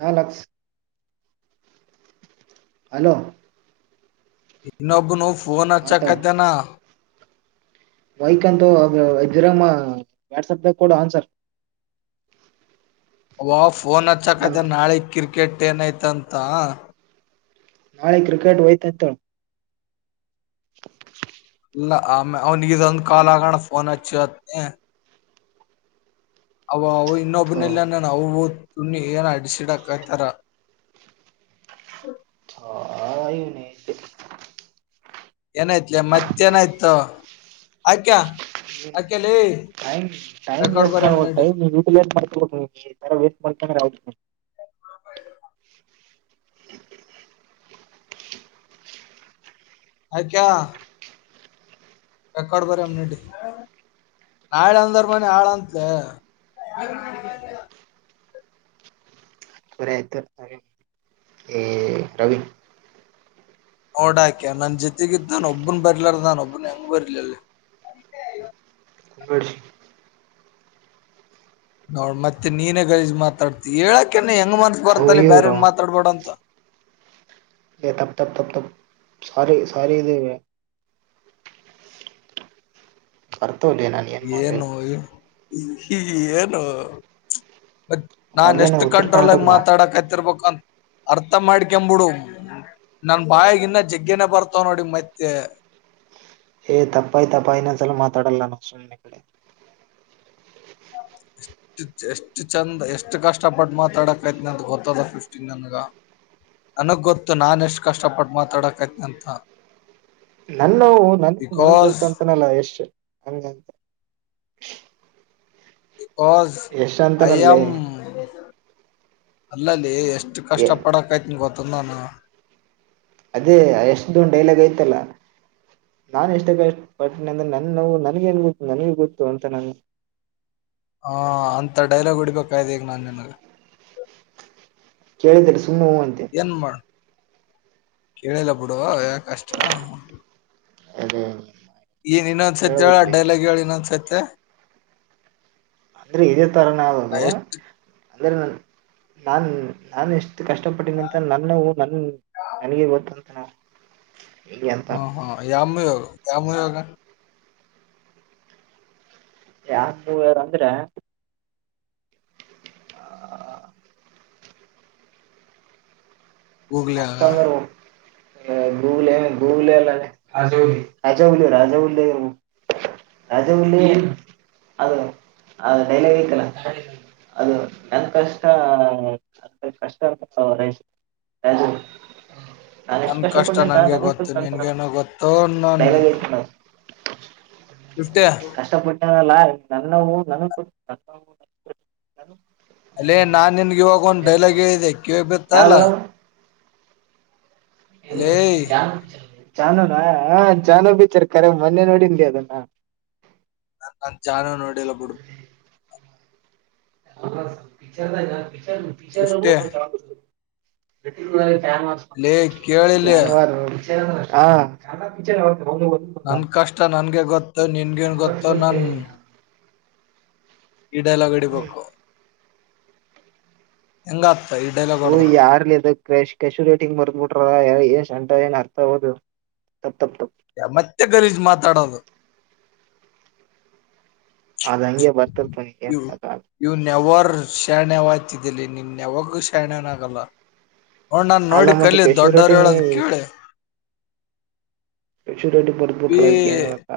ಹ ಲಕ್ಸ್ ಹಲೋ ಇನ್ನೊಬ್ಬುನು ಫೋನ್ ಅಚ್ಚಾ ಕತೆನಾ ವೈಕ್ಂತ ಅ ಇದ್ದರಮ್ಮ ವಾಟ್ಸಪ ನಾಗ ಕೊಡ ಆನ್ಸರ್ [inaudible] ಅವ ಫೋನ್ ನಾನ ಹಚ್ಚಕದ ನಾಳಿ ಕ್ರಿಕೆಟ್ ಏನೈತಂತ ನಾಳೆ ಕ್ರಿಕೆಟ್ ವತತ್ತು ಇಲ್ಲ ಆಮೇ ಅವನಗ ಒಂದ್ ಕಾಲ್ ಆಗಣ ಫೋನ್ ಹಚ್ಚಿ ಹತ್ ಅ ಅವ ಇನ್ನೊಬನ ಇಲ್ಲ ಅವವು ಸುಣ್ಣಿ ಏನ ಆಸಿಡ್ ಹಾಕೋಂತರ ಏನಾಯ್ತ್ಲ ಮತ್ತೇನಾಯ್ತ ಅಕ್ಯ ಅಕ್ಯಲೈ ಟೈಮ್ ಟೈಮ್ ವೇಸ್ ಮಾಡ ಟೈಮ ಉಟಿಲಿಸ್ ಮಾಡ್ಕೊಬೇಕ ನೀ ಈ ತರ ವೇಸ್ಟ್ ಮಾಡ್ಕೊಂಡ್ರ ಅಕ್ಯಾ ರೆಕಾರ್ಡ್ ಬರ [unintelligible] ನಾಳೆ ಅಂದೋರ್ ಮನೆ ಹಾಳಂತೆ ಸರೆ ಆಯ್ತು ರವಿನ್ ಓಡಾಕ್ಯ ನನ್ ಜೊತೆಗ ಇದಿದ್ದ್ದಾನನ್ ಒಬ್ಬನ್ ಬರ್ಲಾರ ನಾನ ಒಬ್ಬನ್ ಹೆಂಗ ಬರ್ಲ ಅಲ್ಲಿ ಬಿಡಿ ನೋಡ್ ಮತ್ತೆ ನೀನೇ ಗಜ್ ಮಾತಾಡ್ತಿ ಹೇಳಕ ಹೆಂಗ್ ಮನ್ಸ್ ಥೂ ಬರ್ತ್ತ ಅಲ್ಲಿ ಬೇರೆ ಇವ್ರು ಮಾತಾಡ್ಬೇಡ ಅಂತ ಇ ತಪ್ ತಪ್ ತಪ್ ತಪ್ ಸಾರಿ ಸಾರಿ ಇದು ಬರ್ತೋಲ್ಲ ನಾ ಏನ್ ಮಾಡ್ಲಿ ಹೀ ಹಿ ಏನು ನಾನ್ ಮೊದ್ಲೇನೆ ಎಷ್ಟತ್ ಉತ್ತರ ಕಂಟ್ರೋಲ್ಗ ಕರ್ನಾಟಕ ನಾವು ಮಾತಾಡಕತಿರ್ಬೇಕಂತ ಅರ್ಥ ಮಾಡ್ಕಬಿಡು ನನ್ ಬಾಯಗ ಇನ್ನ ಜಗ್ಗನ ಬರ್ತವ್ ನೋಡಿ ಮತ್ತೆ ಏ ತಪ್ಪಾಯಿತ್ತಪ್ಪ ಇನ್ನೊಂದ್ ಸಲ ಮಾತಾಡಲ್ಲ ನಾನು [unintelligible] ಎಷ್ಟು ಎಷ್ಟ್ ಚಂದ್ ಎಷ್ಟು ಕಷ್ಟ ಪಟ್ಟ ಮಾತಾಕೈತಿನ ಅಂತ ಗೊತ್ತದ ಫಿಫ್ಟಿನ್ ನನ್ಗ ನನಗ್ ಗೊತ್ತು ನಾನ ಎಷ್ಟು ಕಷ್ಟಪಟ್ಟ ಮಾತಾಡಕೈತಿನ ಅಂತ ನನ್ನ ನೋವು ನನ್ಗ್ ಬಿಕಾಸ್ ಗೊತ್ತ ಅಂತನಲ್ಲ ಎಷ್ಟ ನಂತ ಬಾಸ್ ಯಶ್ ಐ ಅಂತನಲ್ಲೇ ಆಮ್ ಅಲ್ಲಲ್ಲಿ ಎಷ್ಟ ಎಷ್ಟು ಎ ಕಷ್ಟಪಡಕಯ್ತೀನ ಗೊತ್ತ ನಾನು ಅದೇ ಎಷ್ಟ್ದು ಡೈಲಾಗ್ ಐ್ತಲ್ಲ ನಾನ್ ಎಷ್ಟಕ್ಕಷ್ಟ ಪಟ್ನೆ ಅಂದ್ರೆ ನೋವು ನನ್ಗ ನ್ ಗೊತ್ತು ನನಗ ಗೊತ್ತು ಅಂತ ನಾನು ಹಾ ಅಂತ ಡೈಲಾಗ್ ಹೊಡ್ಬೇಕಾಯ್ದ ಈಗ ನಾನ್ ನಿನ್ಗ ಕೇಳಿದಕ್ಕೆ ಸುಮ್ಮನೆ ಹೂ ಅಂತಿನಿ ಕೇಳಿಲ ಬಿಡು ಅಯಕ ಕಷ್ಟ ಹ ಏನ್ ಇನ್ನೊಂದಸತಿ ಹೇಳ ಡೈಲಾಗ್ ಹೇಳ ಇನ್ನೊಂದಸೈತೆ ರಿ ಇದೆ ಥರನ ಅದು ಎಷ್ಟು ಅಂದ್ರೆ ನ ನಾನ್ ನಾನು ಎಷ್ಟು ಕಷ್ಟಪಟ್ಟನಂತ ನನ್ನ ನನ್ ನನಗೆ ಗೊತ್ತಂತ ನಾ ಹಾ ಹಾ ಯಾಮ ಯೋಗ ಯಾಮ ಯೋಗ ಯಾರ ಮೂ ಯಾರ ಅಂದ್ರ ಹೂೋಗಲಾಗ ಗು ಗುಲ್ಲ ರಾಜ ರಾಜಾ ಉ ರಜಲ್ಲಿ ಅದು ಅದು ಡೈಲ ವಕಲ್ಲ ಅದು ನನ್ ಕಷ್ಟ ಕಷ್ಟ ಹದು ನಾ ಎಷ್ಟು ನನ್ ಕಷ್ಟ ಪಡ್ ನನ್ಗೆ ಗೊತ್ತು ನ ನಿನ್ಗೇನೋ ಗೊತ್ತು ಡೈ ಇಫತ ನ್ನೂ ನನಕ ಅಲ್ಲೇ ನಾನ್ ನಿನ್ಗೆ ಇವಾಗ ಒಂದ್ ಡೈಲಾಗ್ ಹೇಳಿದೆ ಕಿವ ಬಿತ್ತ ಅಲ್ಲ ಯಾವ್ದೊಳಗ ಅಲೇ ಜಾನುನಾ ಹ ಜಾನು ಬಿೀಚರ್ ಕರೆ ಮೊನ್ನೆ ನೋಡಿನ್ಿ ಅದನ್ನ ನ ನನ್ ಜಾನ ನೋಡಿಲ್ಲ ಬಿಡ ಪಿಚರ್ ಪಿ ಪ ಫಿಫ್ಟಿ ನ ಅಲೇ ಕೇಳಿಲ್ಲಿ ಚಟ ಪ ನನ್ ಕಷ್ಟ ನನ್ಗೆ ಗೊತ್ತೋ ನಿನ್ಗೇನ್ ಗೊತ್ತೋ ನನ್ ಈ ಡೈಲಾಗ್ ಇಡಿಬೇಕು ಹೆಂಗ ಹ ಯಾರ್ಲಿದ್ ಕಶು ರೇಟಿಂಗ್ ಬರ್ದ್ ಬಿಿಟ್ರಷ್ಟ್ಂ ಏನ್ ಅರ್ಥ ಹೌದು ಮತ್ತೆ ಗಲೀಜ್ ಮಾತಾಡೋದು ಅದ್ ಹಂಗೆ ಬರ್ತಲ್ಪ ಯ ಏನ್ ಆಗಲ್ಲ ಯು ನೆವ ಶರಣ್ಯಾವಯ್ತಿದ್ದಲ್ಲಿ ನಿನ್ ಯಾವಾಗೂ ಶರಣವನ ಆಗಲ್ಲ ಹಣ್ಣಾನ್ ಅಲ್ಲ ನೋಡಿ ಮತ್ತೆ ಕಲ್ಲ ದೊಡ್ಡರೇಳದ ಕೇಳೆ ೂ ಪತ ಪಳಕತ್ತಾ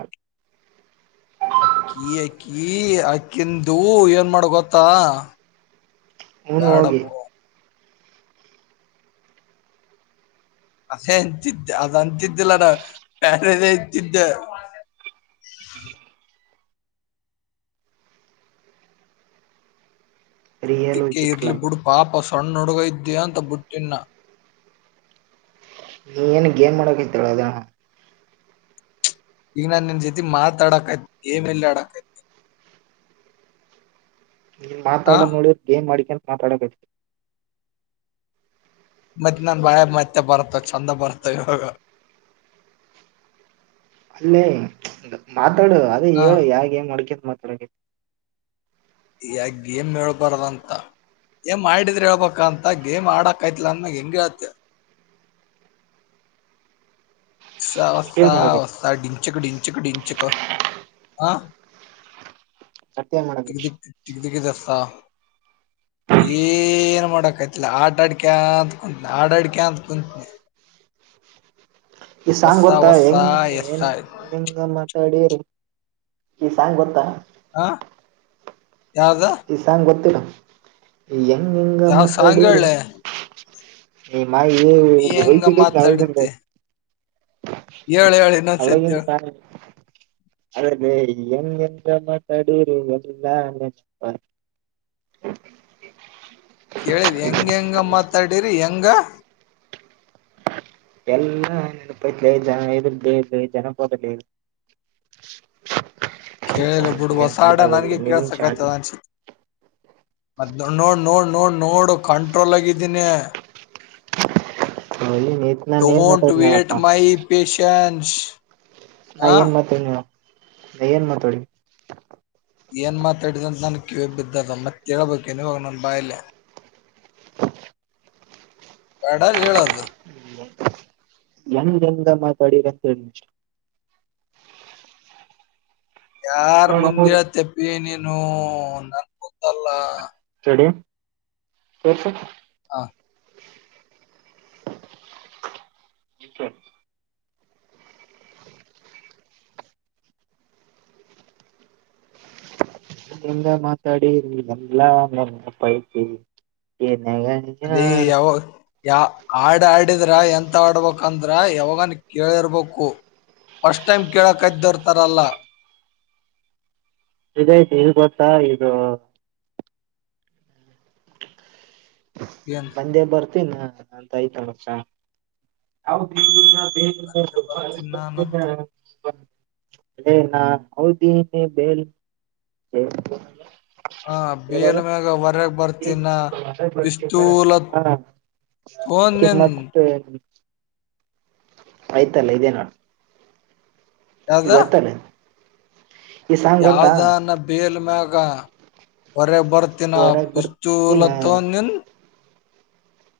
ಅಕಿಂದು ಏನ್ ಮಾಡ ಗೊತ್ತಾ ನ ಬ್ಯಾಡ ನಿ ಅದೇ ಅಂತತ್ತು ಅದ ಅಂತಿದ್ದಲ್ಲಡ ಪ್ಯಾರ ಇಂತಿದ್ದ ಹ ರಿಯಲ್ ದಕ್ಕ ಚಿಕ್ಕಲ ಇರ್ಲಿ ಬಿುಡ್ ಪಾಪ ಸಣ್ಣ ಹುಗ ಇದ್ದ್ಯ ಅಂತ ಬಿುಟ್ಟಿಿನ ನೀ ಏನ್ ಗೇಮ್ ಮಾಡಕ ಇತಾಳ ಅದ ಈಗ ನಾು ನಿನ್ ಜೊತೆ ಮಾತಾಡಕಯ್ತನಿ ಮೇಲೆ ಆಡಕ್ಯ್ನ ನೀ ಮಾತಾಡ ನೋಡಿ ಗೇಮ್ ಮಾಡಿಕಂತ ಮಾತಾಡಕಟ್ರಿ ಮತ್ತತ್ ನನ್ ಬಾಳೆ ಮತ್ತೆ ಬರ್ತ್ತವ ಚಂದ ಬರ್ತವ ಇವಾಗ ಅಲ್ಲೇ ಮಾತಾಡು ಅದೇ ಹಾ ಹೇಳು ಯಾಾಗ ಏನ್ ಮಾಡ್ಕ್ಯಂತ ಮ ಹ ಯಾಕ ಗೇಮ್ ಹೇಳ್ಬಾರದಂತ ಏಂ್ ಮಾಡಿದ್ರ ಹೇಳ್ಬ ಅಂತ ಗೇಮ್ ಆಡಕ್ೈತಿಲ್ಲ ಅಂದಮಾಗ್ ಹೆಂಗಗೆ ಹೇಳತಿ ಹೊಸ ವಿಷಯ ಮಾಡಕೈತಿ ಹೊ ಡಿಂಚಕ ಡಿಂಚಕ ಡಿಂಚಕ ಹ ಸತ್ಯ ಮಾಡಕೈತಿ ದಗ ಜಾ [unintelligible] ಏನ್ ಮಾಡಕೈತಿಲ್ಲ ಆಟಾಡ್ಿಕ ಅಂತತ್ ಕುಂತನಿ ಆಡಾಡ್ಿಕ ಅಂತ ಕುಂತನಿ ಈ ಸಾಂಗ್ ಗೊತ್ತಾ ಹೊಸ ಹೆಂಗ ಏ ಎಸ್ ಹೆಂಗ ಹೆಂಗ ಮಾತಾಡಿಂಗ ಕ ಸಂಗ ಗೊತ್ತಾ ಆ ಈ ಸಾಂಗ ಗೊತ್ತಿಡ ಹೆಂಗ ಹೆಂಗ ಯಾವ್ ಸಾಂಗ್ ಮಾತಾಡರಿ ಹೇಳೆ ಈ ಮಾಡ ಇ ನೀ ಹೆಂಗ ಹ್ಗೆ ಕೈ ನಾವ ಮಾತಾಡತಿ ಕ ಹೇಳ ಹೇಳ ಅವಾಗಿ ಇನ್ನೊಂದ್ಸತಿ ಹೇಳ್ ಅದ ಹೆಂಗೆ ಮಾತಡೂರುಲ್ಲ ಕೇಳ ಹೆಂಗ ಹೆಂಗ ಮಾತಾಡರಿ ಹೆಂಗ.. ಎಲ್ಲ ನೆಪತ್ ಜನ ಎ್ರ್ದ ಇ ಜನಪೋದಲ್ಲಿ [unintelligible] ಕೇಳಿಲ್ಲ ಬಿಡು ಹೊಸ ಆಡ ನನ್ಗೆ ನಿಮ್ ಚಾರ್ಜ್ ಕೇಳಸಕಾಯ್ತದ ಅನ್ಸತಿ ಮ್ ನೋಡ್ ನೋಡ್ ನೋಡ್ ನೋಡು ಕಂಟ್ರೋಲ್ ಆಗಿದ್ದೀನಿ ಹಿ ನೀತ್ನ ನೀೇ ಮತ್ರ ಡೋಂಟ್ ಮಪ್ಪ ವೇಟ್ ಮೈ ಪೇಶನ್ಸ್ ನಾ ಆ ಏನ್ ಮಾತಾಡಿ ನೀ ನಾ ಏನ್ ಮಾತಾಡಿ ಏನ್ ಮಾತಾಡಿದೆ ಅಂತ ನನ್ ಕಿವಿ ಬಿದ್ದದ ಮತ್ತೆ ಹೇಳ್ಬೇಕುನ್ವಾಗ ನನ್ ಬಾಯಲೆ ಬಡ ಹೇಳದು ಎಂಗ ಜಂಗ ಮಾತಾಡಿರಂತಂತ ಯಾರ್ ಮುಂದಿರ ತೆಪ್ಪಿ ನೀನು ನನ್ ಗೊತ್ತಲ್ಲ ಸ ಹಾ ಸ ಇದ್ರಿಂದ ಮಾತಾಡಿ ಎಲ್ಲಾ ಐತಿ ಅದೇ ಯಾವ ಯ ಆಡ ಆಡ್ ಆಡಿದ್ರ ಎಂತ ಆಡ್ಬೇಕಂದ್ರ ಯಾವಾಗನ್ ಕೇಳಿರ್ಬೇಕು ಫಸ್ಟ್ ಟೈಮ್ ಕೇಳ ಕದ್ದರ್ತಾರಲ್ಲ ಇದೈತಿ ಈ ಗೊತ್ತಾ ಇದು ಏನ್ ಬಂದೇ ಬರ್ತೀನ್ ಅಂತ ಆಯ್ತ ಅಷ [inaudible] ಬರ್ತೀನ ನಾನು ಎ ನ ಮೌದ ಬೆ ಹ ಬಲ್ ಮ್ಯಾಗ ಹೊರಗ್ ಬರ್ತಿನ ತೋನ್ ನಿನ್ ಹಾಮ್ಮತ್ತ ಆಯ್ತಲ್ಲ ಇದೇ ನು ಯಾವ್ದ ಗತ್ತಾನೆ ಯಾವ್ದಾನ ಬೇಲ್ ಮ್ಯಾಗ ಹೊರ ಬರ್ತಿನ ಹೊರಗ್ ಬರ್ತೀನ ಪ್ತೂಲತನ್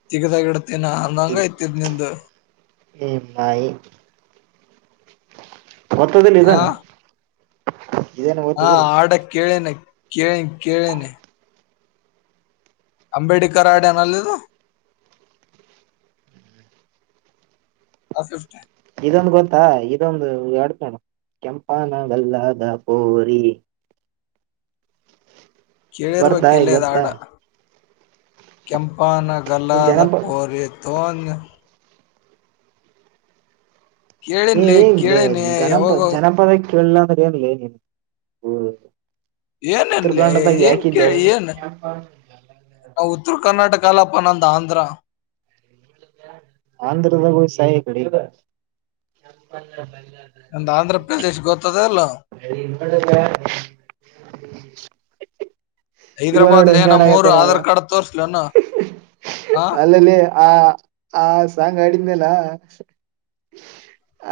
ತಗದ ನ ಹ ನಂಗ ಇತ ನಿಂದ ಮಾಯಿ ಮತ್ತದದಲ್ಲಿ ಆ ಇದಾನೆ ಇದೇನ ಓದ್ತದಿಲ್ಲ ಕಳ ಕಳ ಕಳ ಅಂಬೇಡ್ಕರ ಆಡನಲ್ಲಿದು ಆಫಿಫ್ಟ ಇದೊಂದು ಗೊತ್ತಾ ಇದೊಂದು ಎಡ್ತಣ ಕೆಂಪಾನಗಲ್ಲಾದ ಪೋರಿ ಕೇಳಿರುವ ಬರ್ತಾ ಇದ್ ಕೆಲ್ಲದ ಗೊತ್ತಾ ಆಡ ಕೆಂಪಾನ ಈ ಗಲ್ಲಾದ ಜನಪ ಪೋರಿ ತೋನ್ ಏ ಕೇಳಿನ್ಲೆ ಏ ಕೇಳಿನಿ ಗನಪ ಯಾವಾಗ ಜನಪದ ಕೇಳಿಲ್ಲ ಅಂದ್ರೆ ಏನ್ ನೀನ್ ಹ ಏನನ್ಲ ಏನ್ ಕೇಳಿ ಏನ್ ಹೌದು ಉತ್ತರ ಕರ್ನಾಟಕ ಅಲ್ಲಪ್ಪ ನಂದು ಆಂಧ್ರ ಆಂಧ್ರದ ಸಾಯ ಕಡೆ [inaudible] ನಂದ್ ಆಂಧ್ರ ಪ್ರದೇಶ್ ಗೊತ್ತದ ಇಲ್ಲ [inaudible] ಇವ ನೋಡ ಹೈದ್ರಾಬಾದ್ ಲೇ ಹೆಂಗಡ ನಮ್ಮೂರು ಆಗತಾರ ಆಧಾರ್ ಕಾರ್ಡ್ ತೋರ್ಸ್ಲೇನು ಆ ಅಲ್ಲಲ್ಲಿ ಆ ಆ ಸಾಂಗ್ ಆಾಡಿದ್ಮೇಲ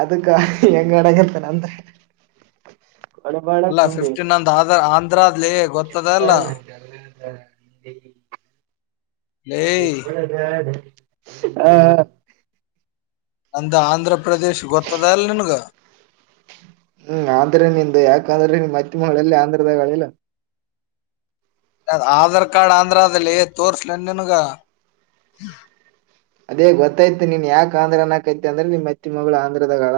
ಅದಕ್ಕ ಹೆಂಗಡಗತ್ತನಂದ್ರೆ ಅಣಬಳ ಅಲ್ಲ ಹ ಫಿಫ್ಟೀನ್ ಅಂದ ಆದ ಆಂಧ್ರದ್ಲಿ ಗೊತ್ತದ ಅಲ್ಲ ಕೆಂಪನ ಗಲ್ಲದ ಲೇ ಅಡುಳ ಹಾ ಹ ಅಂದ ಆಂಧ್ರ ಪ್ರದೇಶ ಗೊತ್ತದಲ್ಲ ನಿನಗ ಹ್ಮ್ ಆಂಧ್ರ ನಿಂದು ಯಾಕ ಅಂದ್ರೆ ಮತ್ತ ಮಲ್ಲಿ ಆಂಧ್ರದಾಗಳಿಲ್ಲ ಆಧಾರ್ ಕಾರ್ಡ್ ಆಂಧ್ರದಲ್ಲಿ ತೋರ್ರಿಸಲನ್ ನಿನುಗ ಅದೇ ಗೊತ್ತಾಯ್ತಿ ನೀನ್ ಯಾಕ ಆಂಧ್ರನಕೈತಿ ಅಂದ್ರೆ ನಿಮ್ ಅತ್ತೆ ಮಗಳು ಆಂಧ್ರದಾಗಳ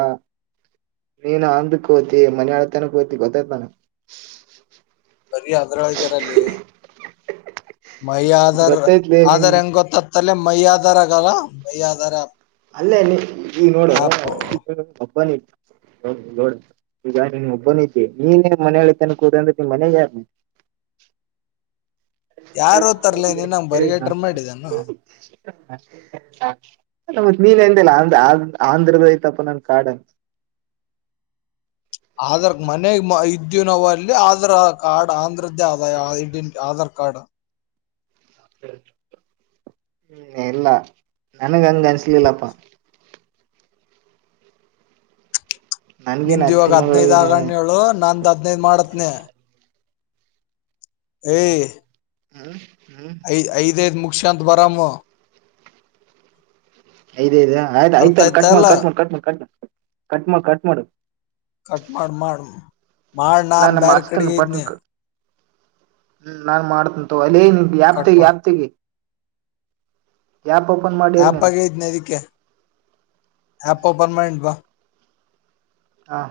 ನೀನು ಅಂದಕ್ ಹೋತಿ ಮನ್ ಆಳತಾನಕ್ ಹೋತಿ ಗೊತ್ತಾಯ್ತಾನ ಬರೀ ಅದ್ರಳಗಾರಲ್ಲಿ ಮೈ ಆಧಾರ್ ಗೊತ್ತೈತ್ಲೆ ನಿನ್ ಆದಾರ್ ಹೆಂಗ ಗೊತ್ತತ್ತಲ್ಲ ಮೈ ಆದಧಾರ್ ಆಗಲ್ಲ ಮೈ ಆಧಾರ ಅಲ್ಲೇ ಈಗ ನೋಡ ಹಬ್ಬ ಈಗ ನಿನ್ ಒಬ್ಬನ ಇದಿ ನೀನ್ ಮನೆ ಹಿತಾನ ಕೂುದ ಅಂದ್ರೆ ನಿಮ್ ಮನೆಾಗ ಯಾರ [inaudible] ಯಾರು ತರ್ಲಿ ನೀನ್ ನಂಗ್ ಬರಿಗೇಟರ್ ಮಾಡಿದಾನ ತ್ ನೀನ್ ಎಂದಿಲ್ಲ ಆಂಧ್ರದ ಐ್ತಪ್ಪ ನನ್ ಕಾಡನ್ [inaudible] ಆಧಾರ್ ಮನೆ ಇದ್ದವಿ ನಾವವು ಅಲ್ಲಿ ಆಧಾರ್ ಕಾರ್ಡ್ ಆಂಧ್ರ ಆದ ಐಡೆಂಟ ಆಧಾರ್ ಕಾರ್ಡ್ ಹ್ಮ್ ಎಲ್ಲಾ ನನಗೆ ಅಂಗ ಅನಿಸಲಿಲ್ಲಪ್ಪ ನನ್ಗೇನ್ ನಿಂದ ಇವಾಗ ಅತ್ತಿ ಹದ್ನೈದ್ ಮಗಳಿಗೇನ ಆಗಣ ಹೇಳು ನಾಂದ್ ಹದ್ನೈದ್ ಮಾಡತ್ನ ಏ ಹಾ ಐದ್ ಐದ ಐದು ಮುಖ್ಯಂತ್ ರಾಮ ಅ ಆಯ್ ಅರ್ಥ ಆಯ್ತ ಆಯ್ತಾ ಕಟ್ ಮಾಡಿ ಇಲ್ಲ ಕಟ್ ಮಾಡಿ ಕಟ್ ಮಾಡಿ ಕಟ್ ಮಾಡ ಕಟ್ ಮಾಡ ಕಟ್ ಮಾಡ ಕಟ್ ಮಾಡ ಮಾಡ ಮಾಡ ನಾನ್ ಬ್ಯರೆ ಹಚ್ತೇನ್ ಕಡೆಗೆ ಇದನ ಪಟ್ನ ಹ್ಮ್ ನಾನ್ ಮಾಡ್ತಂತ ಅಲ್ಲಿ ನ್ ಯಾಪ್ ಕಟ್ ತಗ ಮಾಡ್ ಯಾಪ್ ತಗಿ ಮಾಡಿರ್ ಆಪ್ ನೀನ್ ಆಗ ಐತ್ನ ಇದಕ್ಕೆ ಆಪ ಪರ್ಮನೆಂಟ್ ಬಾ ಹಾ